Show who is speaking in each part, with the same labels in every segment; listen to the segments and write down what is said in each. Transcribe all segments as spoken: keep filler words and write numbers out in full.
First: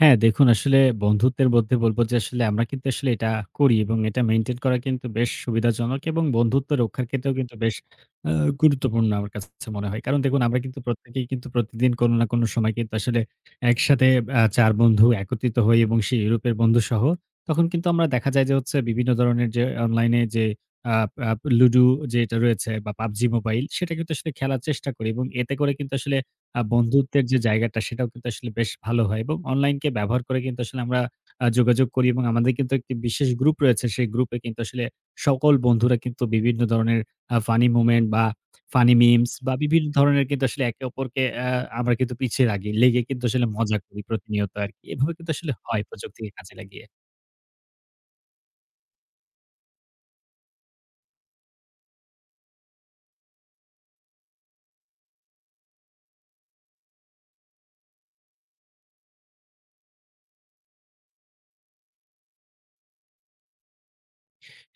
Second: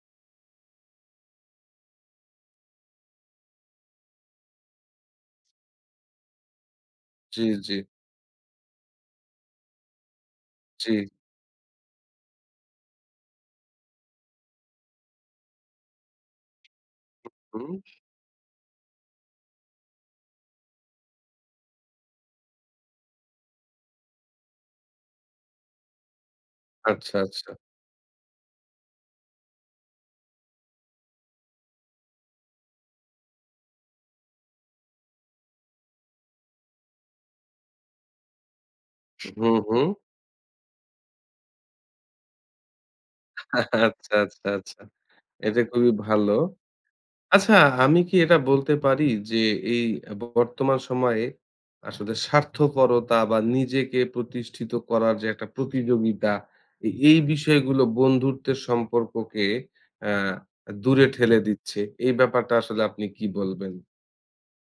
Speaker 1: হ্যাঁ দেখুন আসলে বন্ধুত্বের মধ্যে বলব যে আসলে আমরা কিন্তু আসলে এটা করি এবং এটা মেইনটেইন করা কিন্তু বেশ সুবিধাজনক এবং বন্ধুত্ব রক্ষার ক্ষেত্রেও
Speaker 2: জি,
Speaker 1: কিন্তু
Speaker 2: জি।
Speaker 1: বেশ অ্যা গুরুত্বপূর্ণ আমার কাছে, কাছে মনে হয়। কারণ দেখুন আমরা কিন্তু
Speaker 2: জি।
Speaker 1: প্রত্যেকেই কিন্তু প্রতিদিন কোনো না কোনো সময় কিন্তু আসলে একসাথে অ্যা চার বন্ধু একত্রিত হই এবং সেই ইউরোপের বন্ধুসহ।
Speaker 2: উ
Speaker 1: তখন
Speaker 2: হুম।
Speaker 1: কিন্তু আমরা দেখা যায় যে হচ্ছে বিভিন্ন ধরণের যে অনলাইনে যে আ আ লুডু যেটা রয়েছে বা PUBG MOBILE সেটা কিন্তু আসলে খেলার চেষ্টা করি এবং এতে করে কিন্তু আসলে আ
Speaker 2: আচ্ছা,
Speaker 1: বন্ধুত্বের যে
Speaker 2: আচ্ছা।
Speaker 1: জায়গাটা সেটাও কিন্তু আসলে বেশ ভালো হয়। এবং অনলাইনকে ব্যবহার করে কিন্তু আসলে আমরা আ যোগাযোগ করি এবং আমাদের কিন্তু একটি বিশেষ গ্রুপ রয়েছে সেই গ্রুপে কিন্তু আসলে সকল বন্ধুরা কিন্তু বিভিন্ন ধরনের আ ফানি মোমেন্ট বা ফানি মিমস
Speaker 2: হু,
Speaker 1: বা বিভিন্ন
Speaker 2: হু।
Speaker 1: ধরনের কিন্তু আসলে একে অপরকে অ্যা আমরা কিন্তু পিছিয়ে রাগি লেগে কিন্তু আসলে মজা করি
Speaker 2: আচ্ছা, আচ্ছা,
Speaker 1: প্রতিনিয়ত
Speaker 2: আচ্ছা।
Speaker 1: আরকি। এভাবে কিন্তু আসলে
Speaker 2: এটা
Speaker 1: হয়
Speaker 2: খুবই
Speaker 1: প্রযুক্তিকে
Speaker 2: ভালো।
Speaker 1: কাজে লাগিয়ে।
Speaker 2: আচ্ছা আমি কি এটা বলতে পারি যে, এই বর্তমান সময়ে আসলে স্বার্থপরতা বা নিজেকে প্রতিষ্ঠিত করার যে একটা প্রতিযোগিতা এ এই বিষয়গুলো বন্ধুত্বের সম্পর্ককে। অ্যা আ দূরে ঠেলে দিচ্ছে। এই ব্যাপারটা আসলে আপনি কি বলবেন?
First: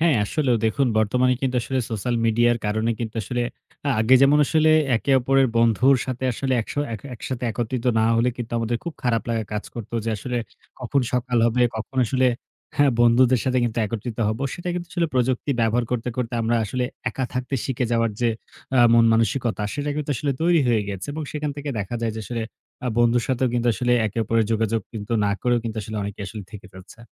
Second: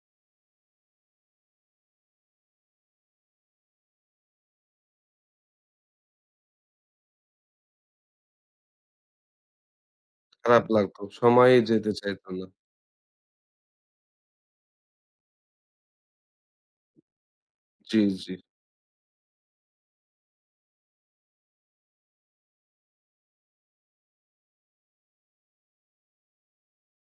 Speaker 1: হ্যাঁ, আসলেও দেখুন বর্তমানে কিন্তু আসলে সোশ্যাল মিডিয়ার কারণে কিন্তু আসলে আ আগে যেমন আসলে একে অপরের বন্ধুর সাথে আসলে একশ এক একসাথে একত্রিত না হলে কিন্তু আমাদের খুব খারাপ লাগা কাজ করতো যে আসলে
Speaker 2: খারাপ লাগত।
Speaker 1: কখন সকাল
Speaker 2: সময়েই
Speaker 1: হবে,
Speaker 2: যেতে
Speaker 1: কখন
Speaker 2: চাইত
Speaker 1: আসলে
Speaker 2: না।
Speaker 1: হ্যাঁ বন্ধুদের সাথে কিন্তু একত্রিত হব। সেটা কিন্তু আসলে প্রযুক্তি ব্যবহার করতে, করতে আমরা আসলে একা থাকতে শিখে
Speaker 2: জি,
Speaker 1: যাওয়ার যে
Speaker 2: জি।
Speaker 1: অ্যা মন-মানসিকতা সেটা কিন্তু আসলে তৈরি হয়ে গেছে। এবং সেখান থেকে দেখা যায় যে আসলে আ বন্ধুর সাথেও কিন্তু আসলে একে অপরের যোগাযোগ কিন্তু না করেও কিন্তু আসলে অনেকে আসলে থেকে ফেলছে।